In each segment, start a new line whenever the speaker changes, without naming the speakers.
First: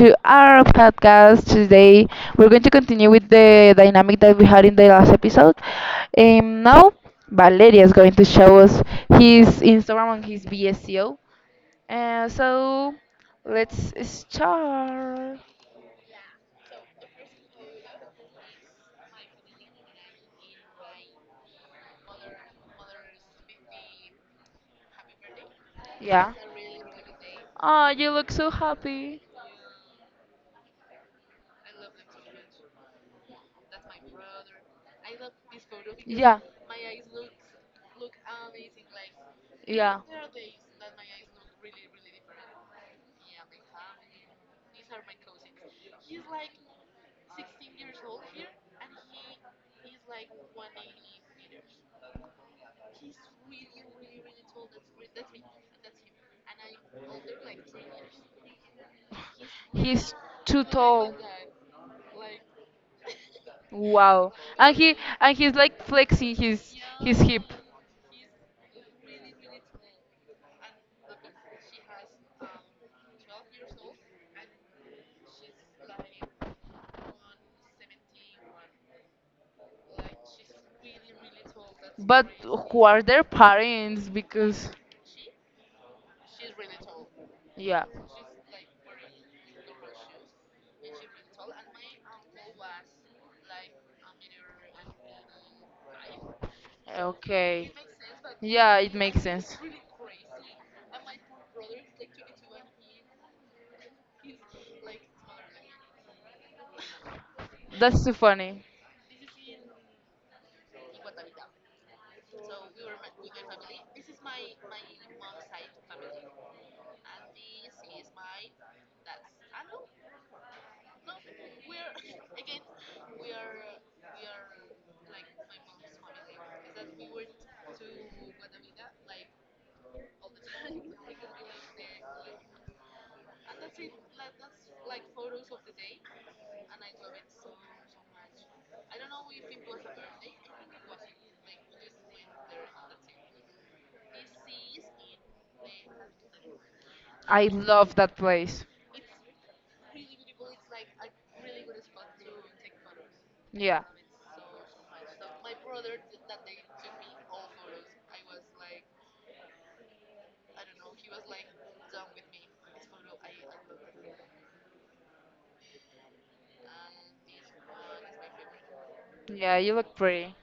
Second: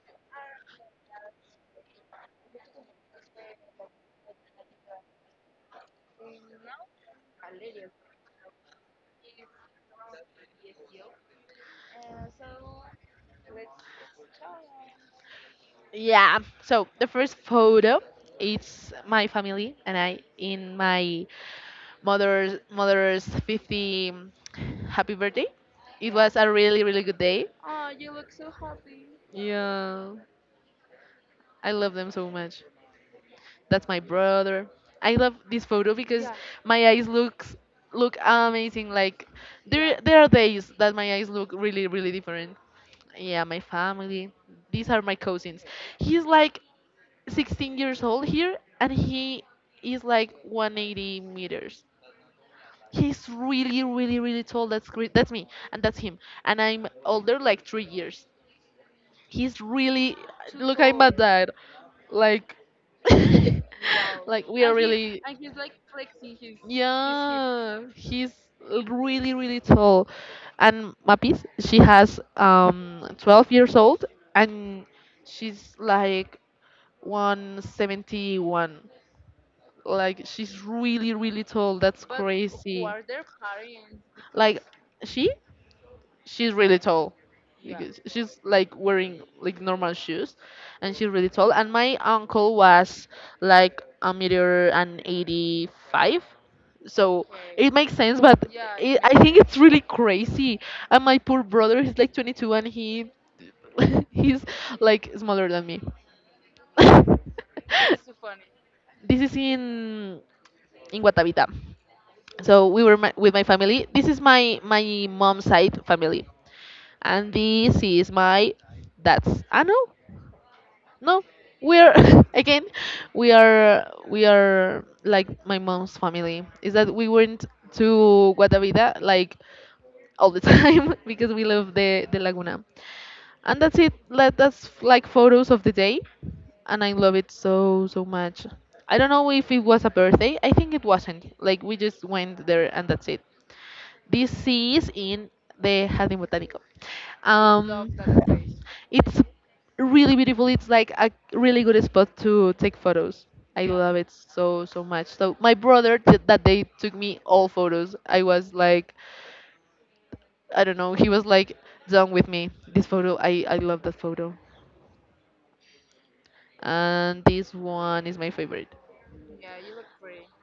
to our podcast. Today we're going to continue with the dynamic that we had in the last episode. Um, now, Valeria is going to show us his Instagram and his BSEO. Uh, so, let's start.
Yeah. So the first photo it's my family and I in my mother's mother's 50, happy birthday. It
Yeah.
was a really good day.
Oh, you look so happy.
Yeah, I love them so much. That's my brother. I love this photo because my eyes look amazing. Like there
Yeah,
there are days that my eyes look really different. Yeah, my family. These are my cousins. He's like 16 years old here, and he is like 180 meters. He's really tall. That's great. That's me and that's him, and I'm older like 3 years. He's really,
too.
look, I'm at that, like,
Wow.
like we are
And he,
really,
and he's like flexing his hip.
yeah, he's really really tall. And mapis, she has 12 years old and she's like 171. Like she's really, really tall. That's
But who
crazy.
are their parents?
Because, like,
Because
she, she's really tall.
yeah.
Because she's like wearing like normal shoes, and she's really tall. And my uncle was like a meter and 85, so
Okay.
it makes sense. But
Yeah, it
I
makes
think
sense.
it's really crazy. And my poor brother, he's like 22, and he he's like smaller than me.
That's
That's
too funny.
this is in Guatavita. So we were, my, with my family. This is my mom's side family, and this is my dad's. I know, no, we're again, we are like my mom's family. Is that we went to Guatavita like all the time because we love the Laguna, and that's it. Let, that's like photos of the day, and I love it so so much. I don't know if it was a birthday. I think it wasn't. Like we just went there and that's it. This sea is in the Jardín Botánico.
I love
Um,
that place.
it's really beautiful. It's like a really good spot to take photos. I, yeah,
Yeah.
love it so so much. So my brother did that day took me all photos. I was like, I don't know. He was like done with me. This photo, I love that photo, and this one is my favorite.
Yeah, you look pretty.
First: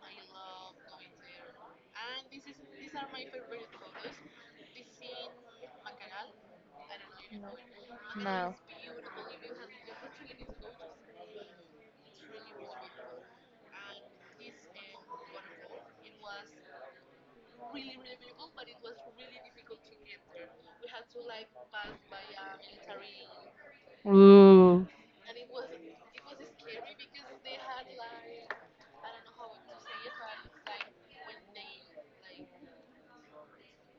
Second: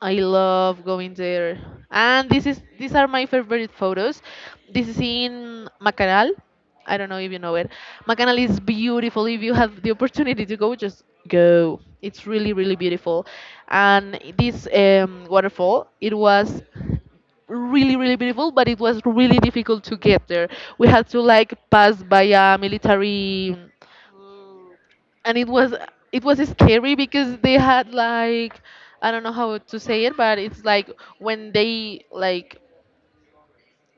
I love going there. And this is these are my favorite photos. This is in Macanal. I don't know if you know it. Macanal
No.
is beautiful. If you have the opportunity to go, just go. It's really, really beautiful. And this, waterfall, it was really, really beautiful, but it was really difficult to get there. We had to like pass by a military,
Ooh.
and it was, it was scary because they had like, I don't know how to say it, but it's like when they like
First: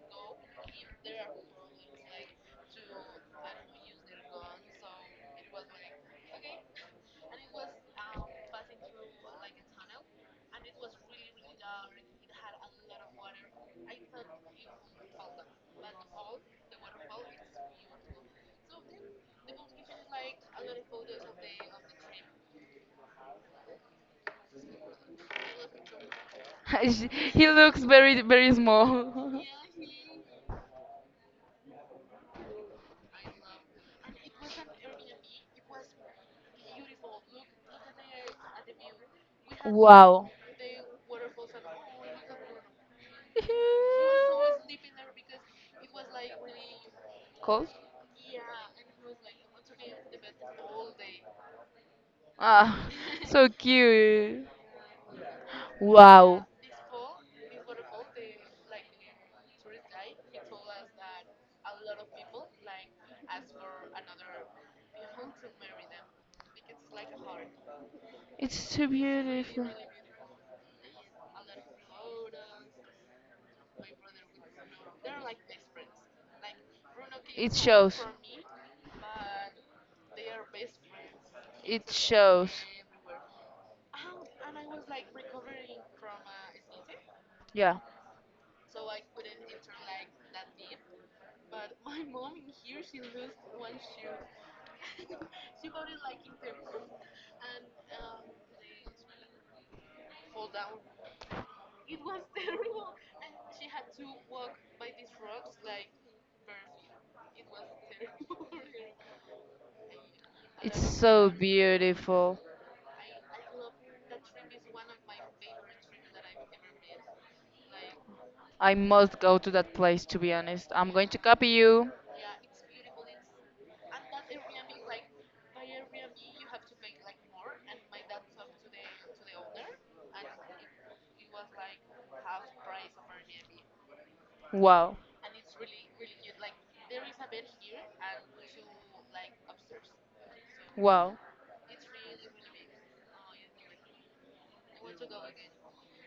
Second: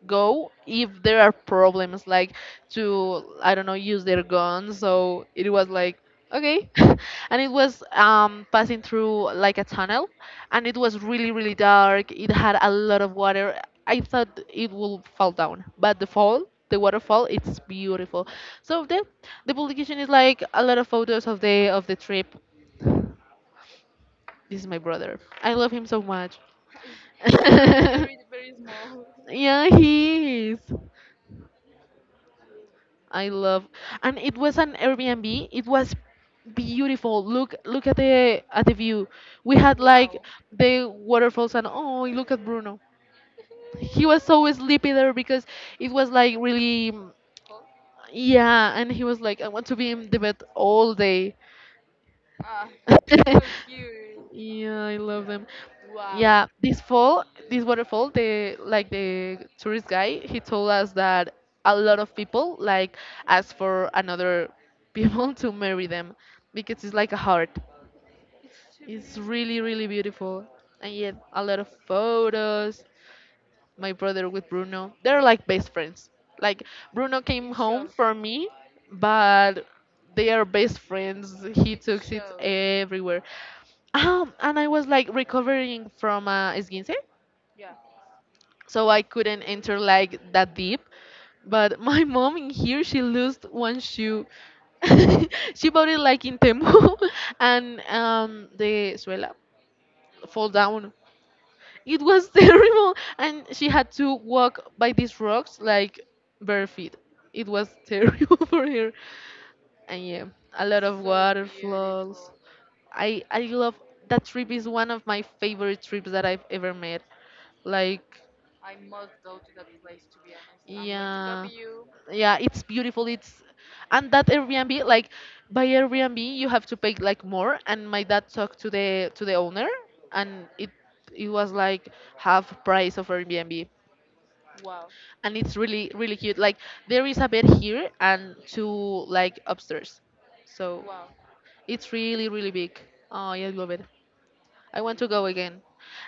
go, if there are problems, like, to, I don't know, use their guns. So it was like okay. And it was, passing through like a tunnel, and it was really really dark. It had a lot of water. I thought it will fall down, but the fall, the waterfall, it's beautiful. So the publication is like a lot of photos of the trip. This is my brother, I love him so much.
He looks very, very small.
Yeah, he is. I love, and it was an Airbnb. It was beautiful. Look, look at the view. We had like
Wow.
the waterfalls, and, oh, look at Bruno. He was so sleepy there because it was like really,
Cold?
yeah. And he was like, I want to be in the bed all day.
Ah, so cute.
Yeah, I love them. Yeah,
Wow.
this fall, this waterfall, the, like the tourist guy, he told us that a lot of people like ask for another people to marry them because it's like a heart.
It's so
It's really,
beautiful.
really beautiful. And yet, a lot of photos. My brother with Bruno, they're like best friends. Like, Bruno came
It
home
shows.
for me, but they are best friends. He
It
took it
shows.
everywhere. And I was like recovering from esguince,
Yeah.
so I couldn't enter like that deep. But my mom in here, she lost one shoe. She bought it like in Temu, and, the suela fall down. It was terrible, and she had to walk by these rocks like bare feet. It was terrible for her, and yeah, a
It's
lot of
so
water flows.
beautiful.
I love that trip. Is one of my favorite trips that I've ever made. Like,
I must go to that place, to be honest. I'm going to
yeah,
copy
W,
you.
yeah, it's beautiful, it's, and that Airbnb, like, by Airbnb you have to pay like more, and my dad talked to the, to the owner, and it was like half price of Airbnb.
Wow.
And it's really really cute. Like there is a bed here and two like upstairs, so
Wow.
it's really really big. Oh yeah, I love it. I want to go again.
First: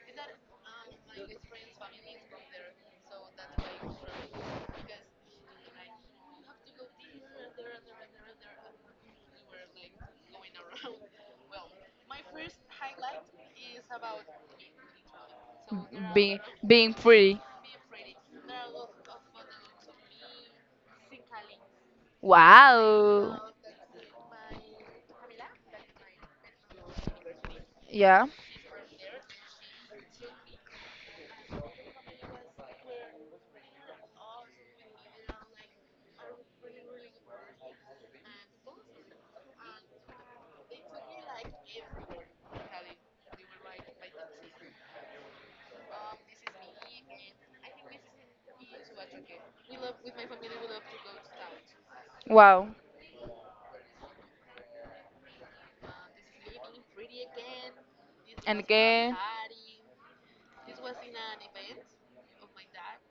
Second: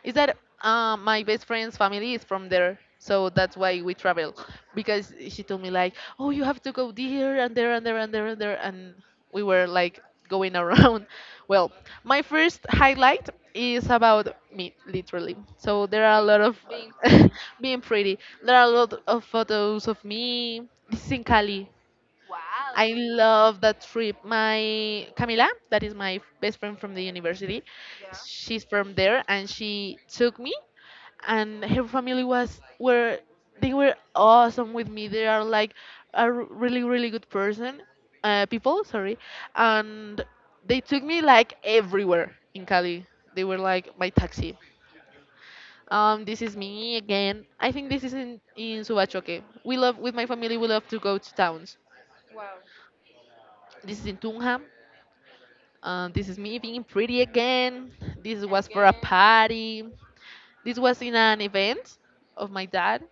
Is that, my best friend's family is from there, so that's why we travel. Because she told me like, oh, you have to go there and there and there and there and there, and we were like going around. Well, my first highlight is about me, literally. So there are a
Of
lot of, being
being
pretty,
pretty.
being pretty. There are a lot of photos of me. This is in Cali. I
Wow.
love that trip. My Camila, that is my best friend from the university,
Yeah.
she's from there and she took me, and her family was were, they were awesome with me. They are like a really really good person, people, sorry. And they took me like everywhere in Cali. They were like my taxi. This is me again. I think this is in Subachoque. We love, with my family, we love to go to towns.
Wow.
This is in Tunja. This is me being pretty again. This
And
was for a
again.
party. This was in an event of my dad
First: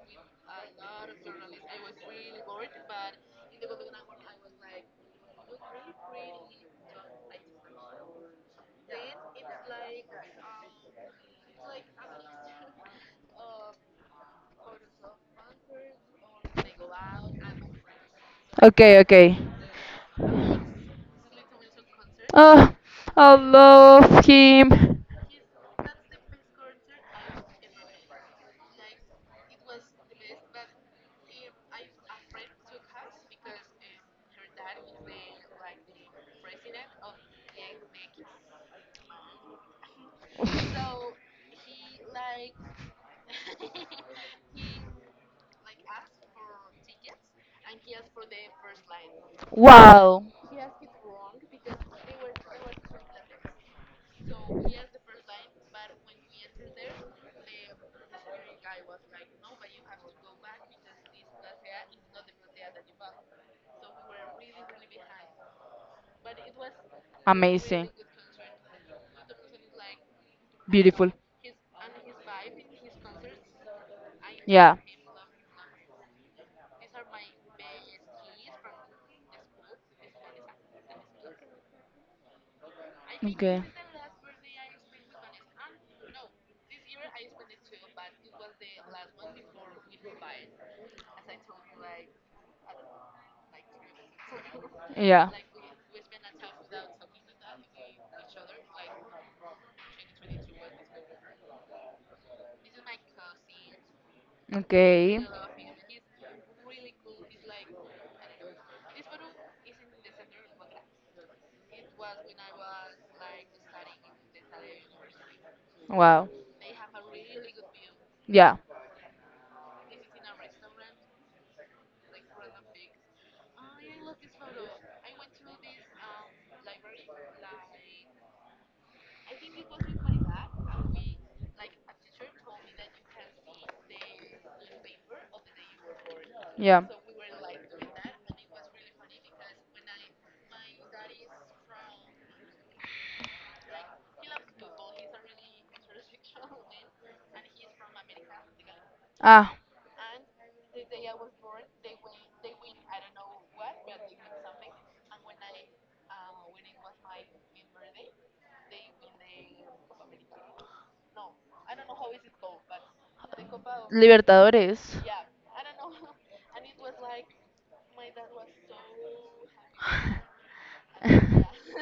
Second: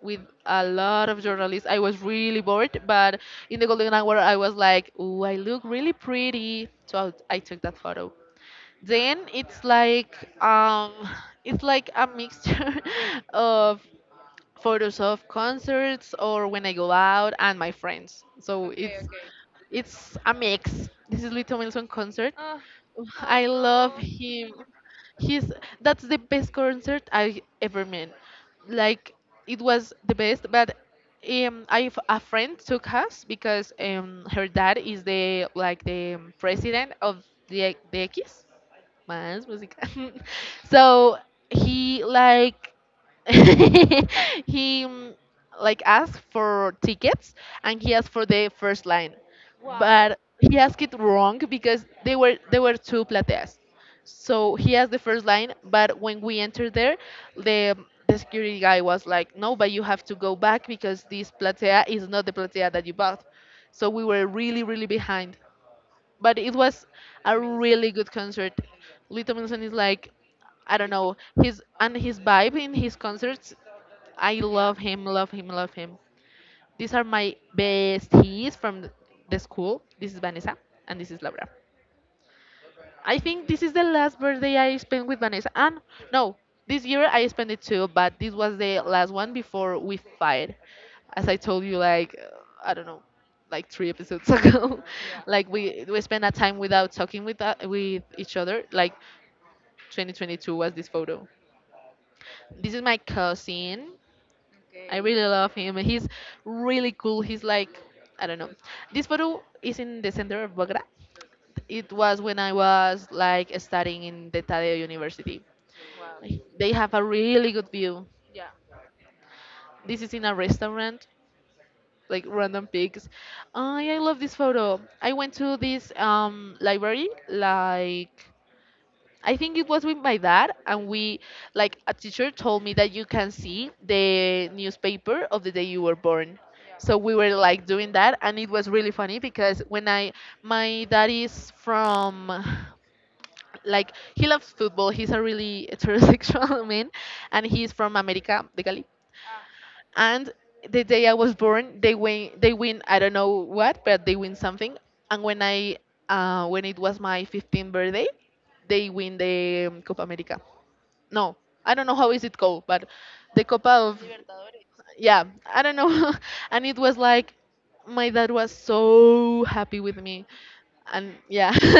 with a lot of journalists. I was really bored, but in the golden hour, I was like, "Ooh, I look really pretty," so I took that photo. Then it's like, it's like a mixture of photos of concerts or when I go out and my friends. So
Okay,
it's
okay.
it's a mix. This is Little Milson concert.
Oh, I
I love
love
him.
him.
He's, that's the best concert I ever met. Like, it was the best. But, I have a friend took us because, her dad is the, like the, president of the X, Más Música. So he like he, like asked for tickets, and he asked for the first line, but
Wow.
he asked it wrong because they were, there were two plateas, so he asked the first line, but when we entered there, the the security guy was like, no, but you have to go back because this platea is not the platea that you bought. So we were really really behind, but it was a
Amazing.
really good concert. Little Wilson is like, I don't
Beautiful.
know, his, and his vibe in his concerts. I
Yeah.
love him, love him, love him. These are my besties from the school. This is Vanessa and this is Laura. I think
Okay.
this is the last birthday I spent with Vanessa. And, no, this year I spent it too, but this was the last one before we fight. As I told you, like, I don't know, like three episodes ago, yeah,
Yeah.
like we spent a time without talking with, with each other. Like 2022 was this photo. This is my cousin. I, okay,
Okay.
really love him. He's really cool. He's like, I don't know. This photo is in the center of Bogota. It was when I was like studying in the Tadeo University.
Wow.
Like, they have a really good view.
Yeah.
This is in a restaurant, like random pics. I love this photo. I went to this, library, like, I think it was with my dad, and we, like a teacher told me that you can see the newspaper of the day you were born.
Yeah.
So we were like doing that, and it was really funny because when I, my dad is from, like he loves football. He's a really heterosexual man, and he's from America de Cali.
Ah.
And the day I was born, they win. They win, I don't know what, but they win something. And when when it was my 15th birthday, they win the, Copa America. No, I don't know how is it called, but the Copa of,
Libertadores.
yeah, I don't know. And it was like my dad was so happy with me, and yeah.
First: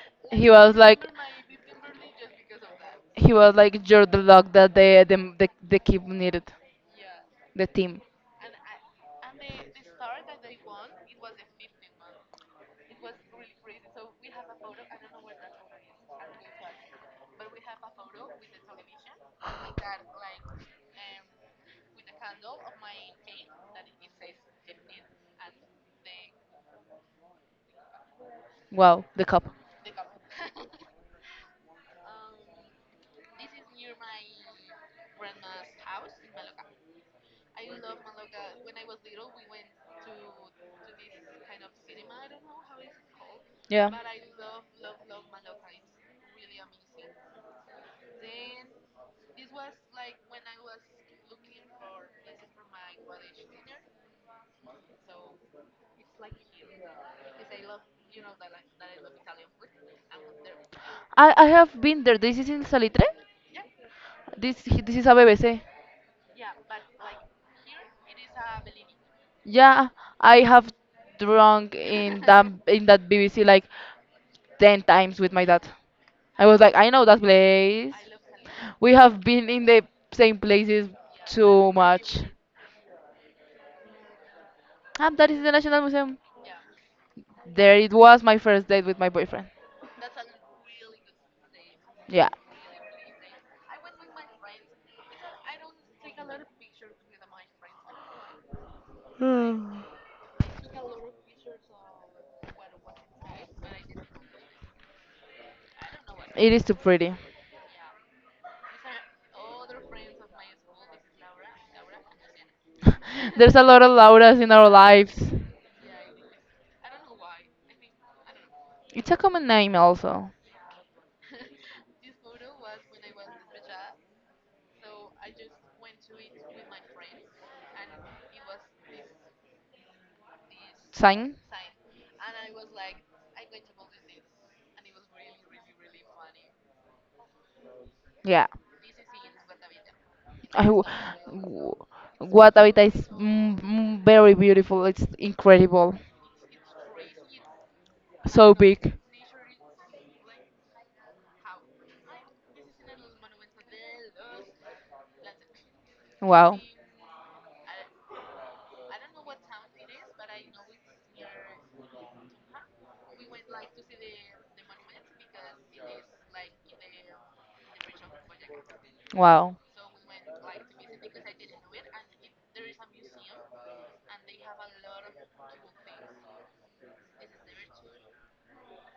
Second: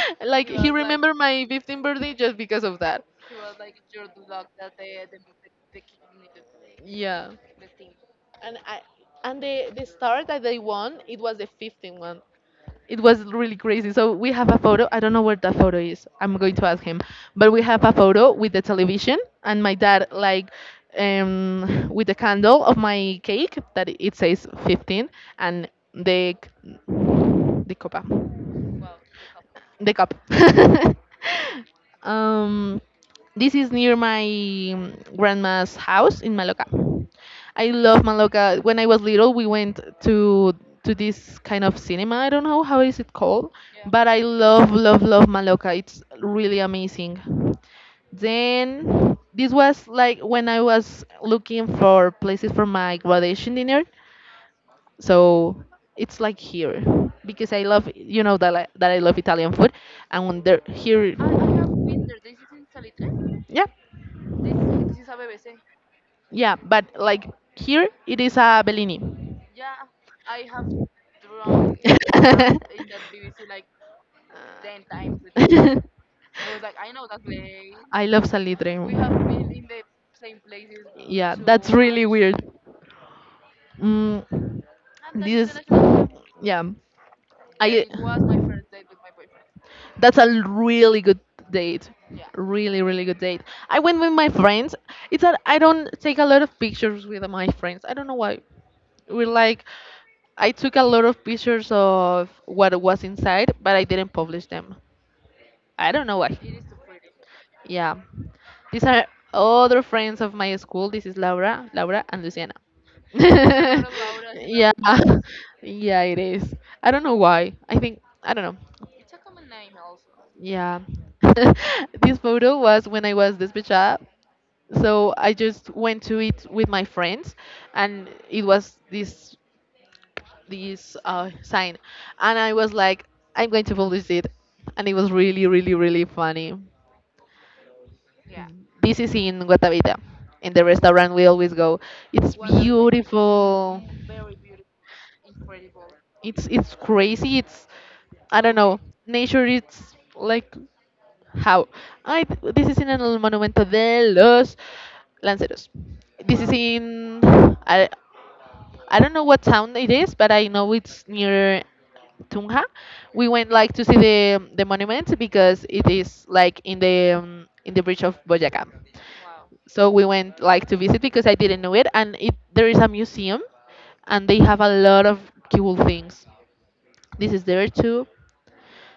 Like
He
he are
was
like,
like,
remembered my 15th birthday just because of that,
he was like, you're the luck that the keep needed
yeah.
the team.
And I, and the star that they won, it was the 15th one. It was really crazy, so we have a photo. I don't know where that photo is. I'm going to ask him, but we have a photo with the television and my dad, like, with the candle of my cake that it says 15. And the copa,
Wow, the cup.
the cup. um This is near my, grandma's house in Maloca. I love Maloca. When I was little, we went to this kind of cinema. I don't know how is it called,
Yeah.
but I love love love Maloca. It's really amazing. Then this was like when I was looking for places for my graduation dinner. So it's like here, because I love, you know, that that I love Italian food. And when they're here,
I have been there. This is in Salitre.
yeah.
This is a BBC.
Yeah, but like here it is a Bellini.
Yeah, I have drunk in that in that BBC like 10 times with my dad. I was like, I know that place.
I love
We have
Salitre.
been in the same places
Yeah, that's
too
really
much.
weird. Mm,
And that is the
this,
National Museum.
yeah,
There
I.
it was my first date with my boyfriend.
That's a really good date.
Yeah.
Really, really good date. I went with my friends. It's that I don't take a lot of pictures with my friends. I don't know why. We're like,
Hmm.
I took a lot of pictures of what was inside, but I didn't publish them. I don't know what
It
he.
is too pretty.
Yeah. These are other friends of my school. This is Laura, Laura and Luciana.
There's a lot of Lauras in our
yeah.
lives.
Yeah, it is. I don't know why. I think I don't know.
It's a common name also.
Yeah. This photo was when I was despechada. So I just went to it with my friends, and it was this
Sign?
sign. And I was like, I'm going to publish it, and it was really really really funny.
Yeah.
This is in Guatavita, in
I
the
w-
restaurant we always go.
w-
It's
what Habitat is mm,
beautiful.
mm, very beautiful. It's incredible.
It's crazy. It's, I don't
So
know.
big.
Nature. It's like how I. This is in el Monumento de los Lanceros. This is wow.
Wow.
In I. I don't know what town it is, but I know it's near Tunja. We went like to see the monument because it is like in the bridge of Boyaca.
Wow.
So we went like to visit because I didn't know it, and it there is a museum, and they have a lot of cool things. This is there too.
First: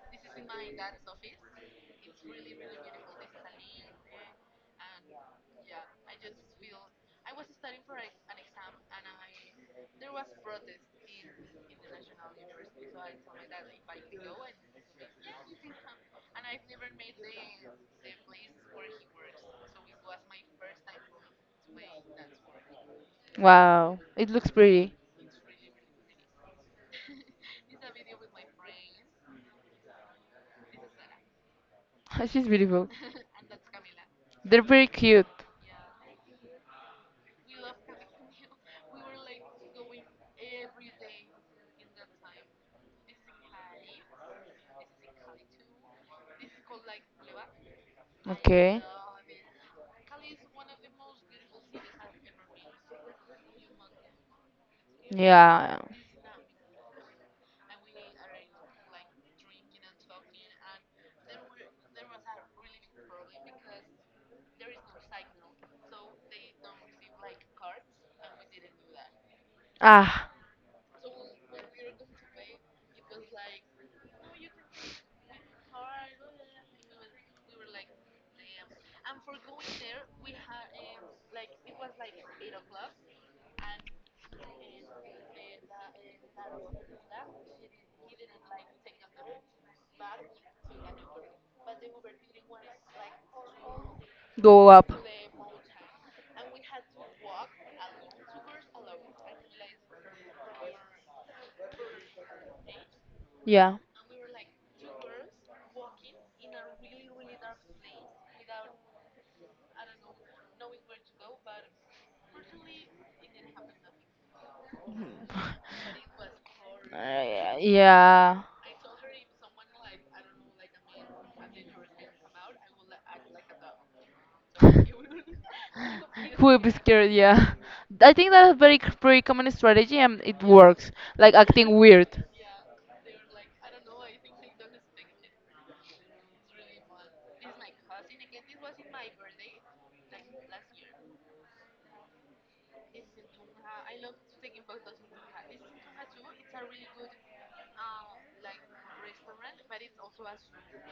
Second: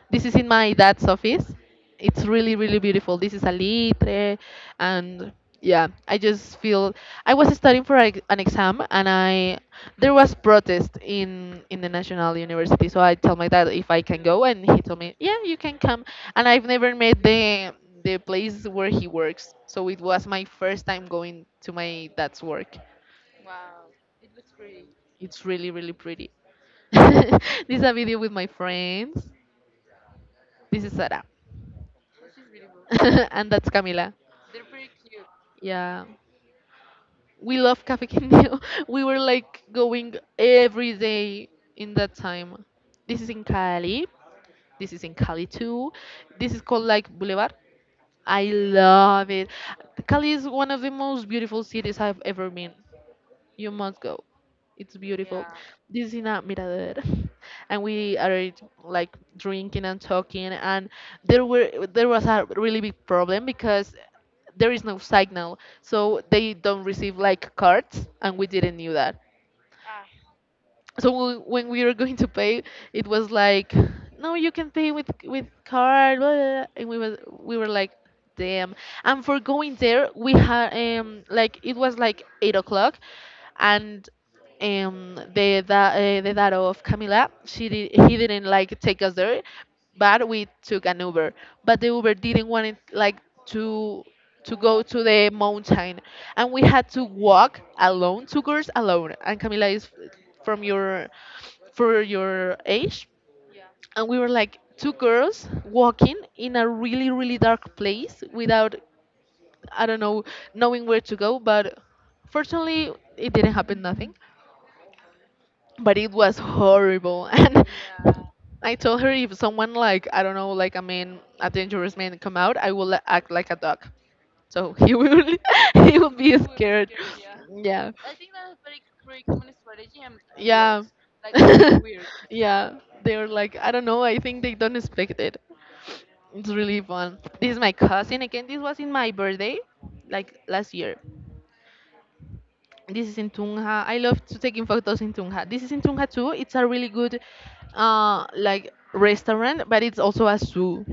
This is in my dad's office. It's really, really beautiful. This is a litre, and yeah, I just feel I was studying for an exam, and I there was protest in the national university. So I tell my dad if I can go, and he told me, yeah, you can come. And I've never met the place where he works, so it was my first time going to my dad's work.
Wow. It looks pretty.
It's really, really pretty. This is a video with my friends. This is Sarah.
She's beautiful.
And that's Camila.
They're very cute.
Yeah, we love Cafe Quindío. We were like going every day in that time. This is in Cali. This is in Cali too. This is called like Boulevard. I
Okay.
love it. Cali is one of the most beautiful cities I've ever been. You must go. It's beautiful.
Yeah.
This is not Mirador. And we are like drinking and talking, and there was a really big problem because there is no signal. So they don't receive like cards, and we didn't knew that.
Ah.
So when we were going to pay, it was like, no, you can pay with card, blah, blah, blah," and we were like, damn. And for going there, we had like it was like 8 o'clock. And the that the dad of Camila, she did he didn't like take us there, but we took an Uber. But the Uber didn't want it like to
Go
go
up.
to the mountain, and we had to walk alone, two girls alone. And Camila is from your for your age.
Yeah.
And we were like two girls walking in a really really dark place without, I don't know, knowing where to go. But fortunately, it didn't happen nothing, but it was horrible. And
Yeah.
I told her if someone, like, I don't know, like a man, a dangerous man come out, I will act like a dog, so he will he will be
Who will be
scared.
scared, yeah.
Yeah.
I think that's a very pretty common strategy, and it
Yeah.
works. Like acting weird.
Yeah. They are like, I don't know, I think they don't expect it. It's really fun. This is my cousin again. This was in my birthday, like last year. This is in Tunja. I love to taking photos in Tunja. This is in Tunja too. It's a really good like restaurant, but it's also a zoo.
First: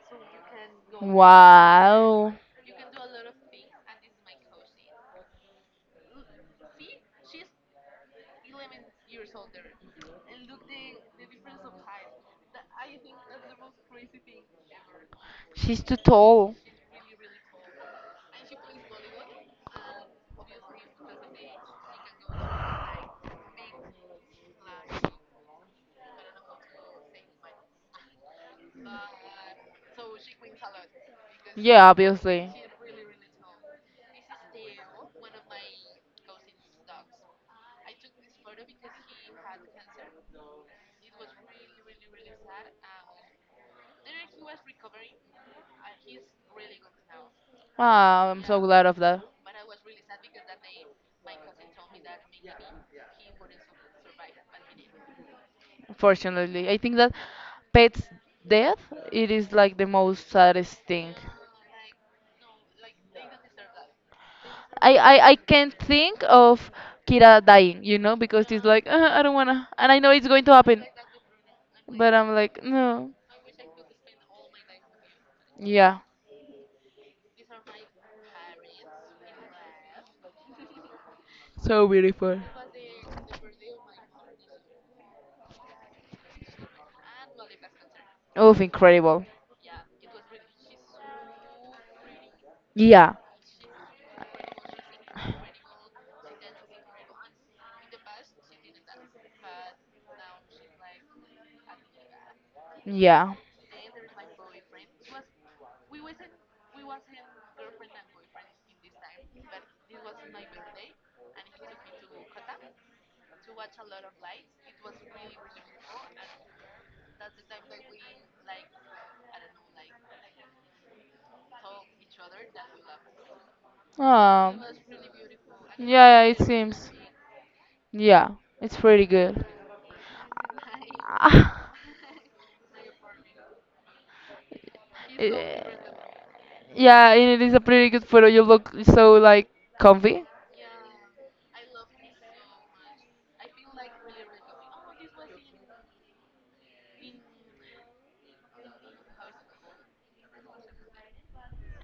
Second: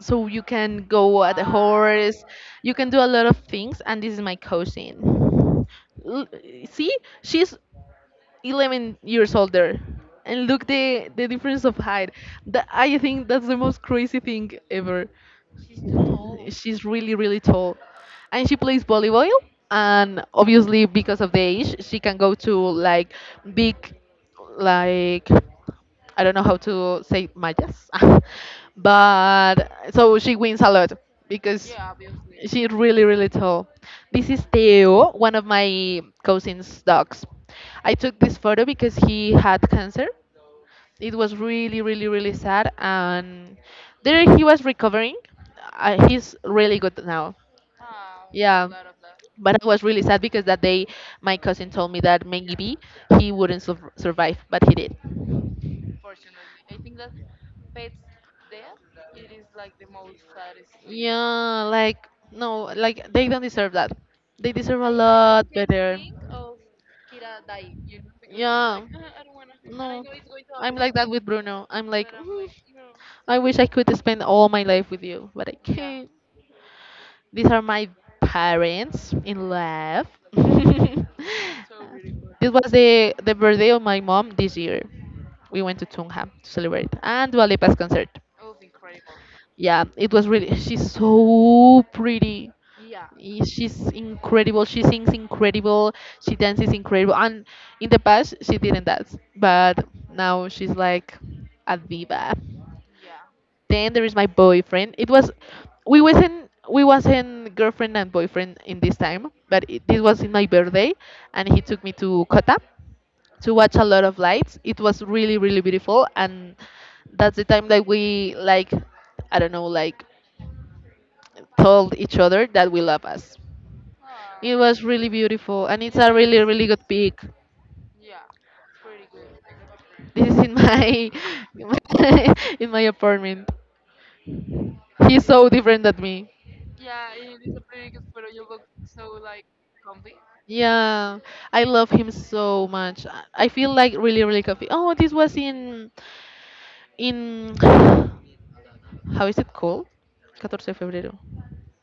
So you can go at the horse.
Wow.
You can do a lot of things, and this is my cousin. L- See, she's 11 years older, and look the difference of height. That, I think that's the most crazy thing ever.
She's too tall.
She's really really tall, and she plays volleyball. And obviously because of the age, she can go to like big, like, I don't know how to say mayas. But so she wins a lot because
Yeah, obviously.
she's really, really tall. This is Theo, one of my cousin's dogs. I took this photo because he had cancer. It was really, really, really sad, and there he was recovering. He's really good now.
Ah, I'm so
Yeah,
glad of that.
but I was really sad because that day my cousin told me that maybe he wouldn't survive, but he did.
Fortunately, I think that pets' death, it is like the most saddest thing.
Yeah, like no, like they don't deserve that. They deserve a
I
lot
can't
better.
think of Kira dying, you know, because it's
Yeah.
like, I don't wanna. And I
No,
know it's going to
I'm
happen.
like that with Bruno. I'm like,
But I'm
"Mm,
like, no.
I wish I could spend all my life with you, but I
Yeah.
can't. These are my parents in love.
So beautiful.
This was the birthday of my mom this year. We went to Tunja to celebrate and Dua Lipa's concert.
Oof, incredible.
Yeah, it was really. She's so pretty.
Yeah.
She's incredible. She sings incredible. She dances incredible. And in the past, she didn't dance, but now she's like a diva.
Yeah.
Then there is my boyfriend. It was we wasn't girlfriend and boyfriend in this time, but this was in my birthday, and he took me to Kota to watch a lot of lights. It was really really beautiful, and that's the time that we like, I don't know, like, told each other that we love us. It
Um,
was really beautiful, and it's
yeah,
a
yeah, it
really, really good
seems.
pic.
Yeah. It's pretty good.
This is in my in my in my apartment. He's so
Eh,
different than me.
yeah, and it is a pretty good photo. You look so like comfy.
Yeah, I love him so much. I feel like really, really comfy. Oh, this was in in how is it called? 14 de febrero.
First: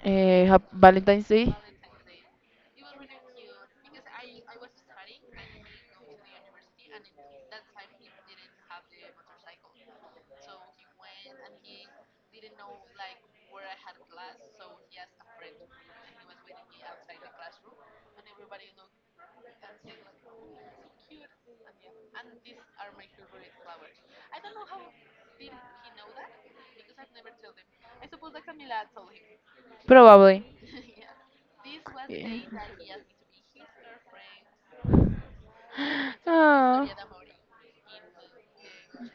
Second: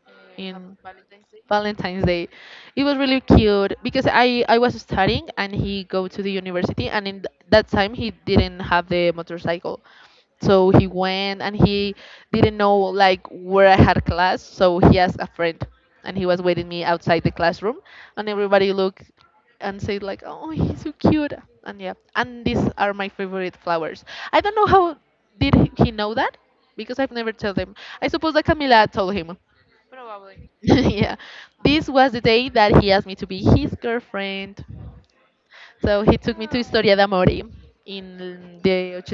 In
Valentine's Day.
Valentine's Day. It was really cute because I was studying and he go to the university, and in that time he didn't have the motorcycle. So he went, and he didn't know like where I had class, so he asked a friend, and he was waiting me outside the classroom. And everybody looked and said like, "Oh, he's so cute." And yeah, and these are my favorite flowers. I don't know how did he know that, because I've never told him. I suppose that Camila told him.
Probably.
Yeah. This was the
Yeah.
day that he asked me to be his girlfriend. So he took me to
Oh.
Historia d'Amore in the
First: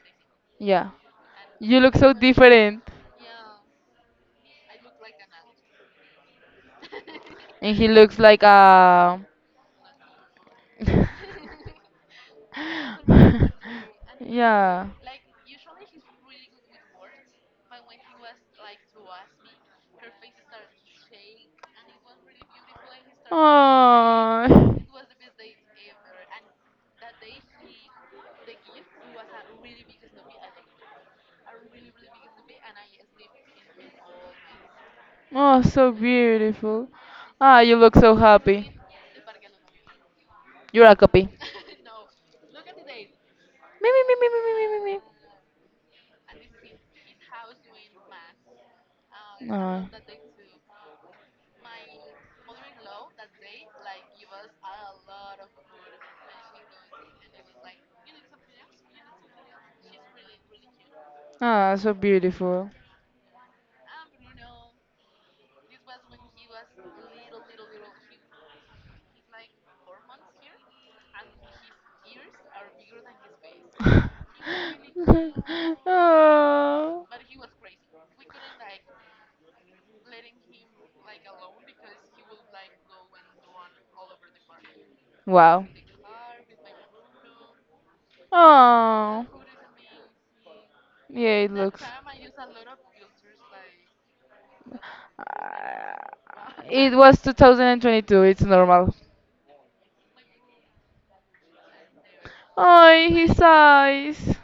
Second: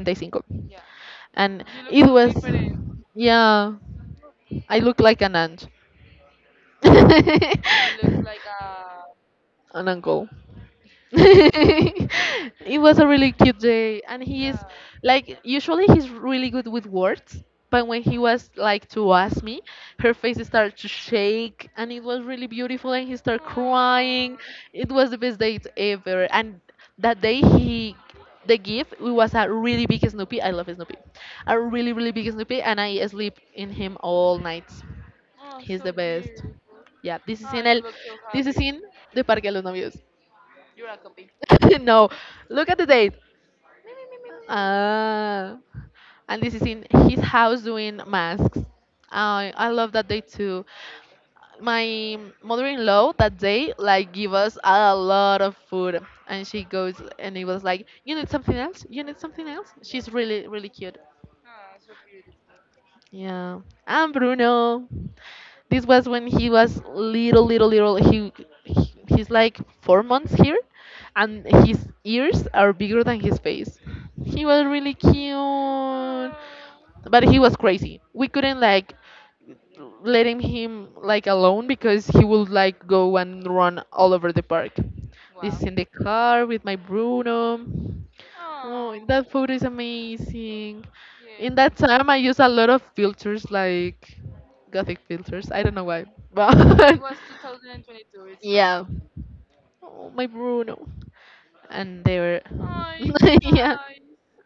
85.
Yeah.
And
You look
it
so
was,
different.
yeah, I look like an aunt.
And he looks like a.
An uncle. It was a really cute day. And he is,
Yeah.
like, usually he's really good with words, but when he was like to ask me, her face started to shake, and it was really beautiful, and he started crying. It was the best date ever. And that
Oh.
day he, the gift, it was a really big Snoopy. I love Snoopy. A really really big Snoopy, and I sleep in him all nights.
Oh,
He's the
so
best.
beautiful.
Yeah, this is
Ah,
in
you
el,
look so
this is
happy.
in the Parque de los Novios.
You're a copy.
No, look at the date.
Me, me, me, me, me, me, me, me, me.
Ah, and this is in his house doing masks. I
Ah.
love that day too. My mother-in-law that day like give us a lot of food, and she goes and it was like, you need something else, you need something else. She's really really cute.
Ah, so beautiful.
Yeah, and Bruno. This was when he was little, little, little. He he's like 4 months here, and his ears are bigger than his face. He was really cute,
Oh.
but he was crazy. We couldn't like letting him like alone, because he would like go and run all over the park. This Wow. is
Wow.
in the car with my Bruno. Oh, oh,
Oh,
that photo is amazing.
yeah, it
In yes. that
looks.
time, I use a lot of filters like gothic filters. I don't know
Uh,
why, but
it
it
was
totally
2022, it's
yeah,
normal.
oh, my Bruno, and they were
Oh, he
yeah.
sighs.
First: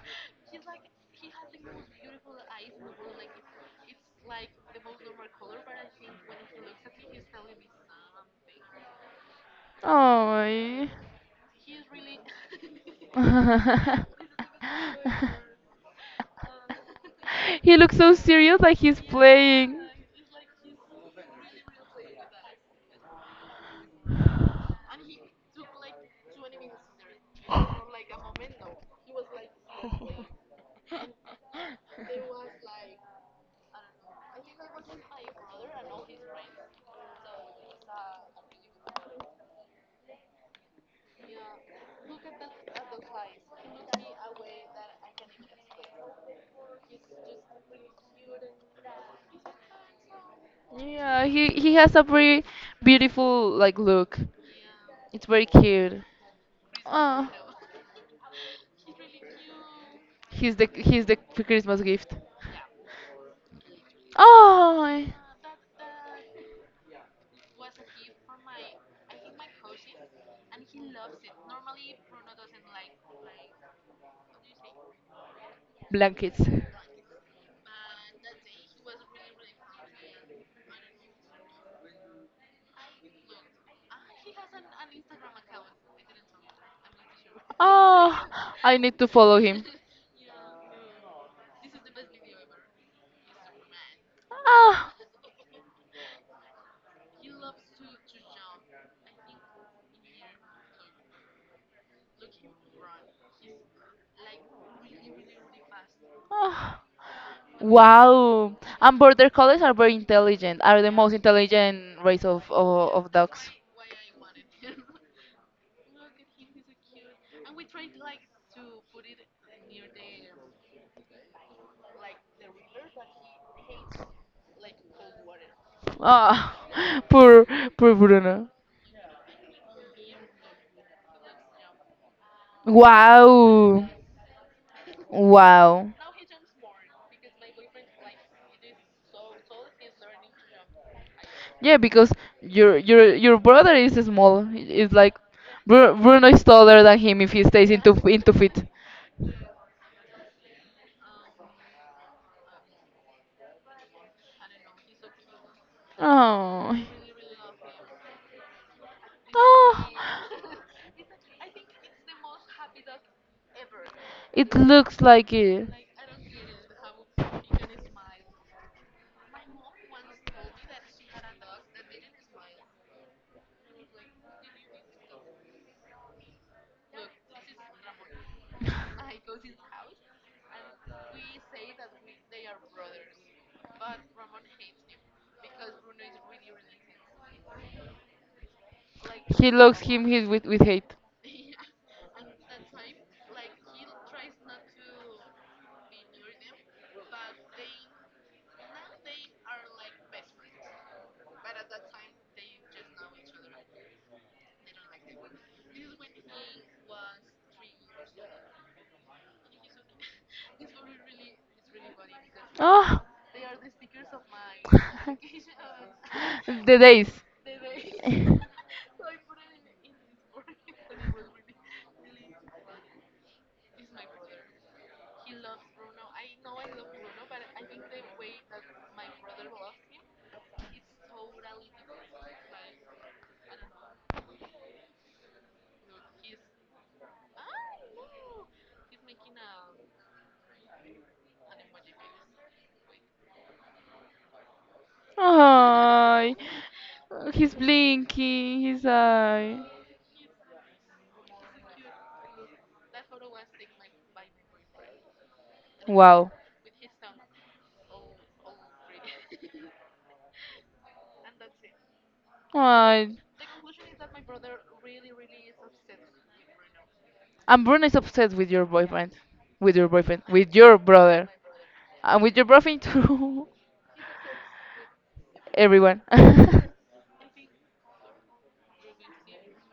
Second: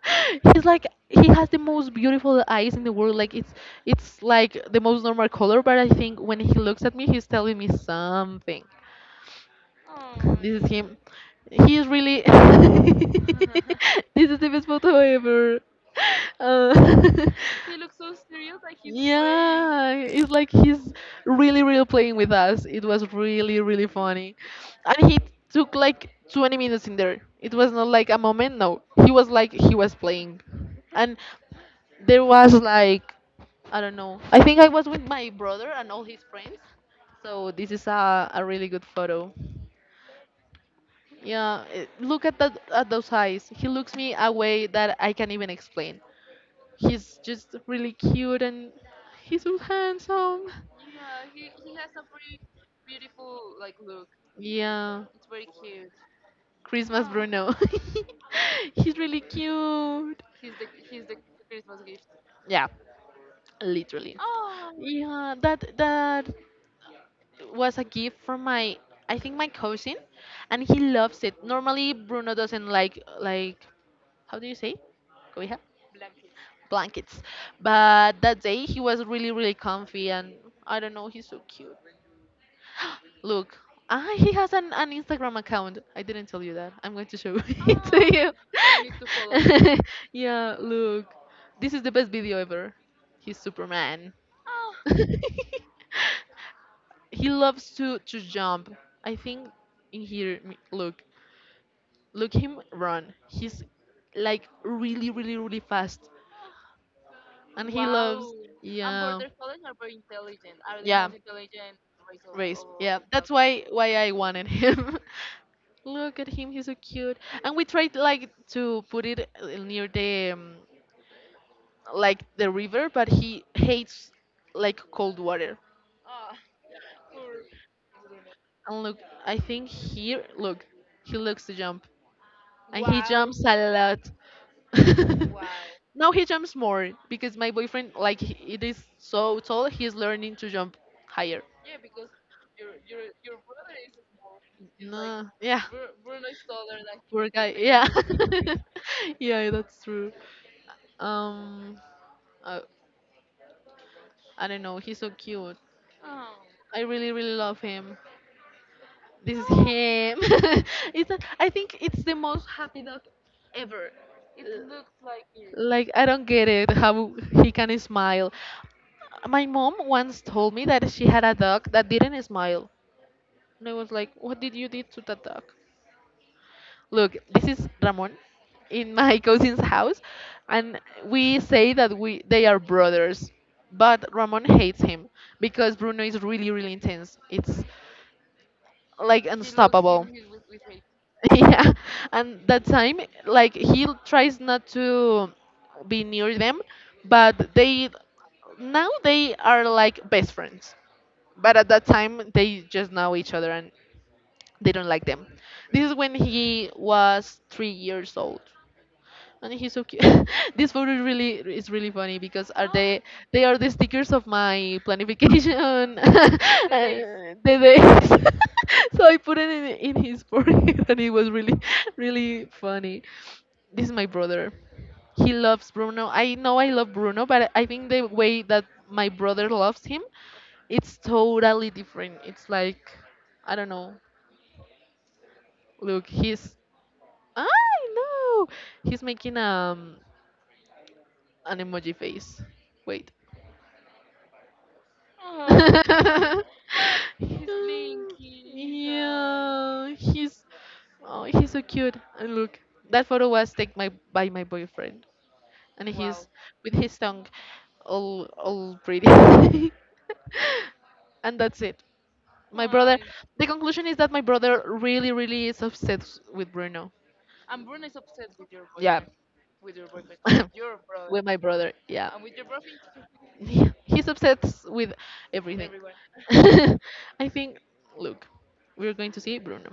He's like, he has the most beautiful eyes in the world. Like it's like the most normal color, but I think when he looks at me, he's telling me something. This is
Oh.
him. He is really. This is the best photo ever. Uh,
He
He.
looks so serious like he's playing.
Yeah, it's like he's really, really playing with us. It was really, really funny. And he took like 20 minutes in there. It was not like a moment, no. He was like, he was playing. And there was like, I don't know. I think I was with my brother and all his friends. So this is a really good photo. Yeah, look at those eyes. He looks me a way that I can't even explain. He's just really cute and he's so handsome.
Yeah, he has a very beautiful like look.
Yeah,
It's very cute.
Christmas
Oh,
Bruno. He's really cute.
he's the Christmas gift.
Yeah, literally.
Oh,
Yeah, that was a gift from my, I think, my cousin, and he loves it. Normally Bruno doesn't like how do you say? Cobija?
blankets.
Blankets. But that day he was really, really comfy and I don't know, he's so cute. Look, he has an Instagram account. I didn't tell you that. I'm going to show it
Oh,
to
I
You.
need to follow him.
him. Yeah, look. This is the best video ever. He's Superman.
Ah,
He loves to jump. I think in here, look. Look him run. He's like really, really, really fast.
ah,
And he loves,
wow. And
yeah,
border collies are very intelligent, are the
yeah,
most intelligent race of,
race. Yeah,
of, of
that's
dogs.
why I wanted him. Look at him, he's so cute. And we tried like to put it near the like the river, but he hates like cold water.
Ah, poor, poor Bruno.
And look, I think here, look, he looks to jump, and he jumps a
Wow.
lot. Wow.
Wow.
Now he jumps more because my boyfriend like it is so tall, he's learning to jump higher.
Yeah, because your brother is small.
Like,
It's like
no, yeah,
Bruno is taller than him
poor
if he
guy.
stays
Yeah,
into in feet.
yeah, that's true. Um, uh, I don't know, he's so cute.
Oh.
I really, really love him. This is him.
Oh.
I think it's the most happy dog ever.
It
Uh,
looks like it.
Like I don't get it how he can smile. My mom once told me that she had a dog that didn't smile, and I was like, "What did you did to that dog?" Look, this is Ramon in my cousin's house, and we say that we they are brothers, but Ramon hates him because Bruno is really, really intense. It's like
He looks him,
unstoppable.
his, with hate.
Yeah, and that time like he tries not to be near them, but they now they are like best friends, but at that time they just know each other and they don't like them. This is when he was 3 years old and he's so cute. This photo really is really funny because are
Oh,
they are the stickers
the
of my planification,
days.
the days. So I put it in his forehead, and it was really, really funny. This is my brother. He loves Bruno. I know I love Bruno, but I think the way that my brother loves him, it's totally different. It's like I don't know. Look, he's I know. He's making an emoji face. Wait.
Ay,
Oh,
he's blinking his eye.
yeah, he's so cute. And look, that photo was taken by my boyfriend, and he's
Wow.
with his tongue all pretty. And that's it. My brother.
Ay,
The conclusion is that my brother really, really is obsessed with Bruno.
and Bruno is obsessed with your
With yeah,
boyfriend, with your boyfriend, with your
with
brother,
my brother. Yeah,
and with
I
your boyfriend too.
he's obsessed with everything.
Everyone.
I think, look, we're going to see Bruno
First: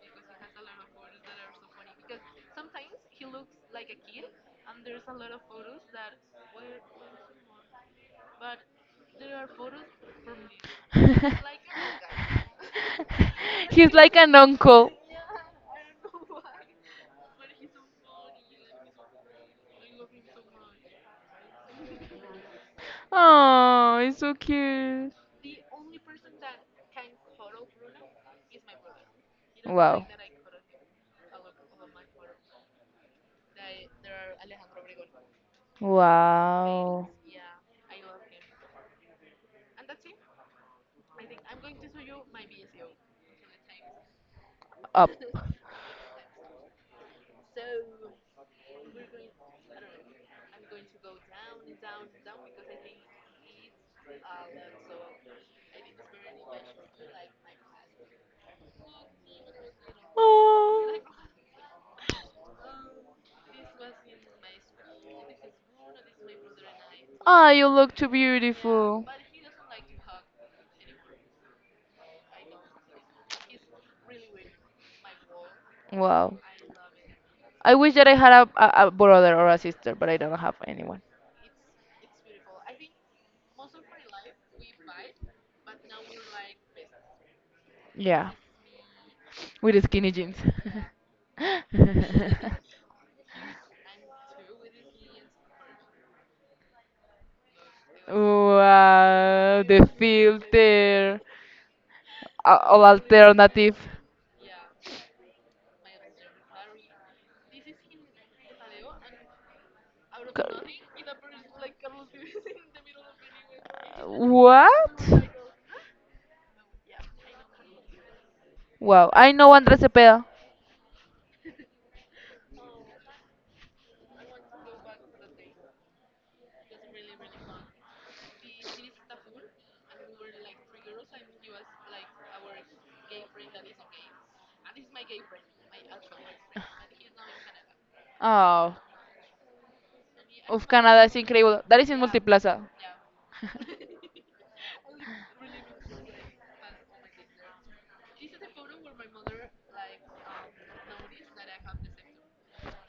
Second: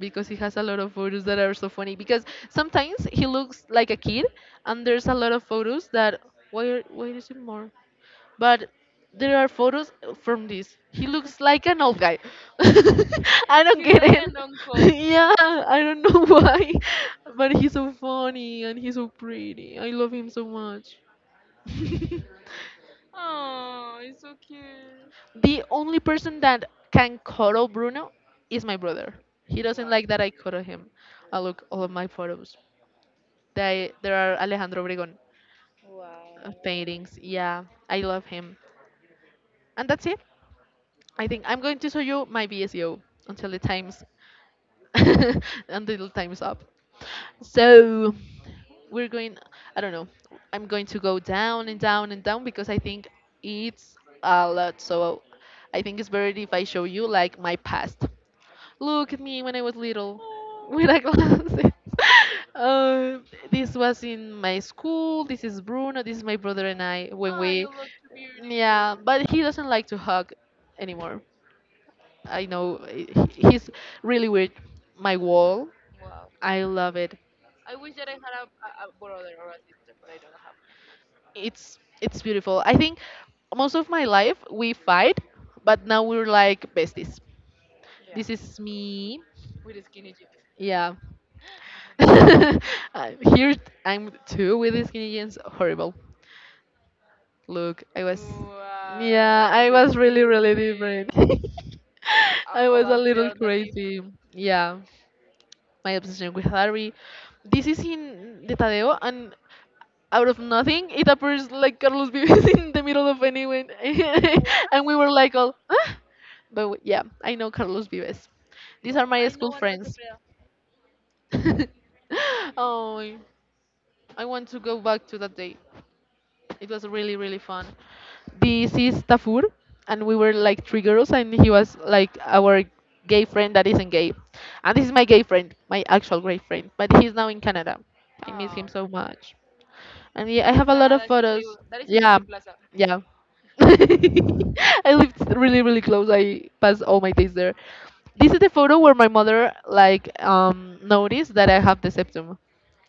because he has a lot of photos that are so funny. Because sometimes he looks like a kid, and there's a lot of photos that why is it more? But there are photos from this. He looks like an old guy.
Guy.
I don't
He's
get
like
it.
an uncle.
Yeah, I don't know why, but he's so funny and he's so pretty. I love him so much.
Oh, it's so cute.
The only person that can cuddle Bruno is my brother. He doesn't like that I cuddle him. I look all of my photos. They There are Alejandro Obregón uh,
Wow.
paintings. Yeah, I love him. And that's it. I think I'm going to show you my VSEO until the times
Up.
until time's up. So we're going, I don't know. I'm going to go down and down and down because I think it's a lot. So I think it's better if I show you like my past. Look at me when I was little with
Oh.
a glasses. um, this was in my school. This is Bruno. This is my brother and I when
Ah,
we,
you look too
yeah.
beautiful.
But he doesn't like to hug anymore. I know, he's really weird. My wall,
Wow.
I love it.
I wish that I had a brother or a sister, but I don't have anyone.
It's beautiful. I think most of my life we fight, but now we're like besties. This
Yeah,
is me.
with skinny jeans.
Yeah. i here I'm too with these Canadians. Horrible. Look, I was, yeah,
Wow,
I,
the
wow, was really, really different.
filter,
I was
all
a of little your domain,
alternative.
crazy. Yeah, my obsession with Harry. This is in the Tadeo, and out of
Co-
nothing, it appears like Carlos Vives in the middle of anyone, and we
What?
were like all, huh? But yeah, I know Carlos Vives. These are
Wow,
my
I
school
know Andrés
friends.
Cepeda.
Oh, I want to go back to that day. It was really, really fun. This is Tafur, and we were like three girls, and he was like our gay friend that isn't gay. And this is my gay friend, my actual gay friend, but he's now in Canada. I miss him, oh,
Oh,
so much. And yeah, I
of
have a lot of
Canada is
Photos.
incredible. That is in
Yeah,
Multiplaza.
yeah. I lived really, really close. I passed all my days there. This is the photo where my mother like noticed that I have the septum.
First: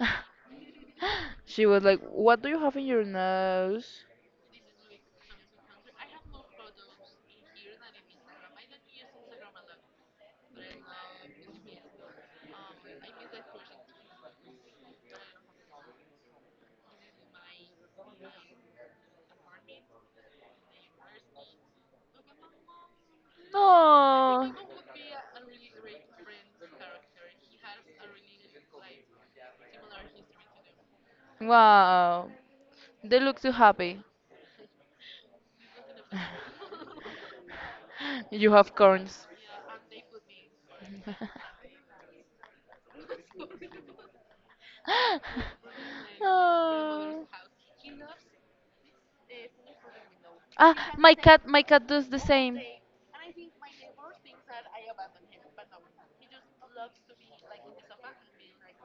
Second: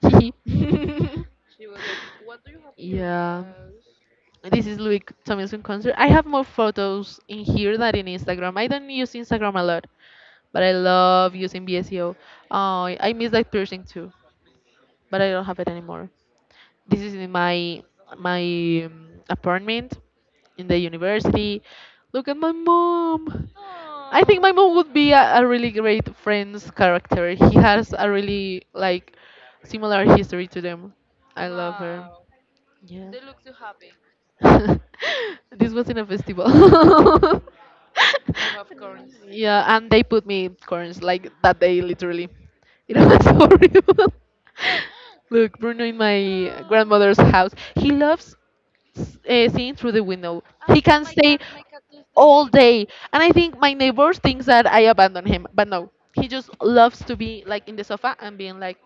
She
She
was like, "What do you have in your
Yeah.
nose?"
This is Louis Tomlinson concert. I have more photos in here than in Instagram. I don't use Instagram a lot, but I love using BSEO. Oh, I miss that piercing too, but I don't have it anymore. This is in my my apartment in the university. Look at my mom. I think
No.
my mom would be a really great friend's character. He has a really like similar history to them. I love her.
Wow,
Yeah.
they look so happy.
This was in a festival.
You have
They
corns.
Yeah, and they put me corns like that day literally. It was horrible. Look, Bruno in my grandmother's
Oh.
house. He loves seeing through the window. He
Ah,
can stay
my cat does the
all
same.
day. And I think my neighbor thinks that I abandon him, but no. He just loves to be like in the sofa and being like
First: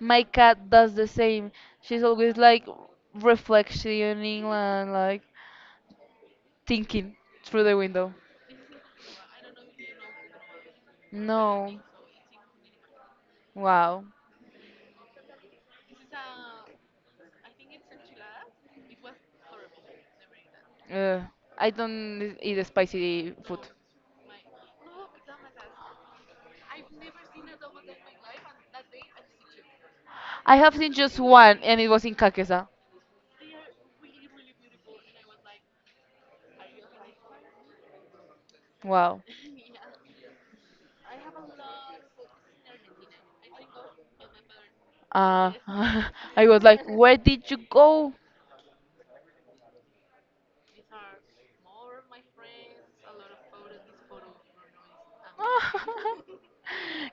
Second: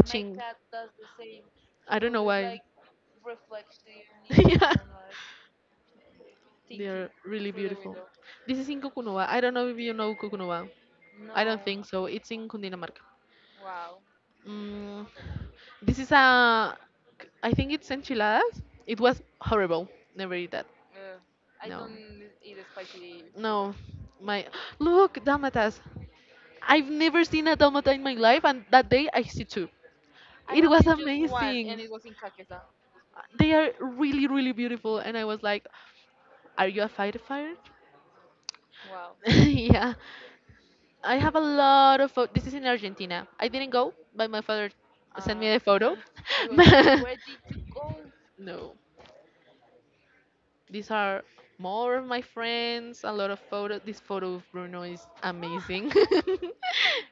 My cat does the same.
I
She's
don't know
always
why.
like reflectioning
Yeah.
and like
They're
thinking
really
through the
beautiful.
window.
This is in Cucunuba. I don't know if you know Cucunuba. I don't
No.
think so. It's in Cundinamarca.
Wow.
Mm, this is a. I think it's enchiladas. It was horrible. Never eat that.
Ugh. I
No,
don't eat
food,
spicy food.
no. My look, Damatas. I've never seen a Damata in my life and that day I see two.
I
It
have
was
seen just one,
amazing.
and it was in Kakesa.
They are really, really beautiful and I was like, are you a fighter fire?
Wow.
Yeah. I have a lot of photos. This is in Argentina. I didn't go, but my father sent me
Uh,
a photo.
I was like, where
But
did you go?
no. These are more of my friends. A lot of photos. This photo of Bruno is
I'm
amazing.
not kidding.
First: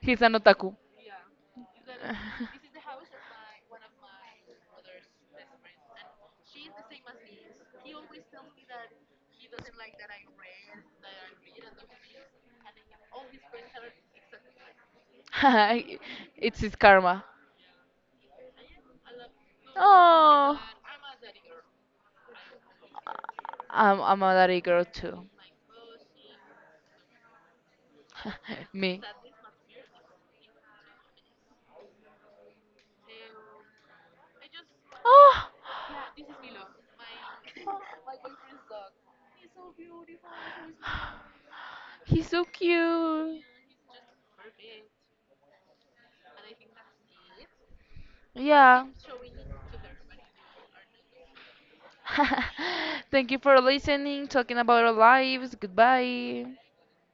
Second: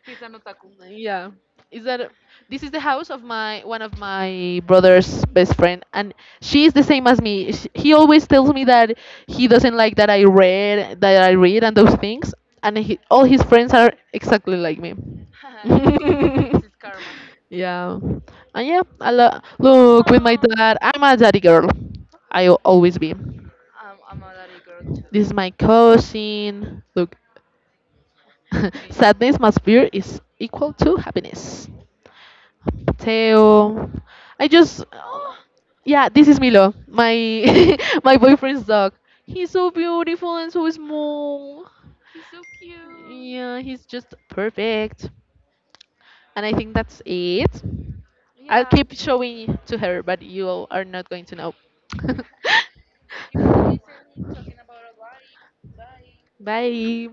He's an otaku.
Yeah, is that this is the house of my one of my brother's best friend, and she is the same as me. Sh He always tells me that he doesn't like that I read and those things, and all his friends are exactly like me.
Of my. It's
this
his karma.
yeah.
No,
And yeah, look, with my
oh,
dad I'm a daddy girl, I will always be.
not. I'm a daddy girl too.
This is my cousin. Look, okay,
Me.
sadness must fear is equal to happiness. Teo, I just,
Oh,
yeah, this is Milo, my my boyfriend's dog. He's so beautiful and so small.
he's so cute.
Yeah, he's just perfect. And I think that's it. I'll
Yeah.
keep showing to her, but you all are not going to know. Keep
Thank you for listening, talking about our lives.
about.
Goodbye.
Bye.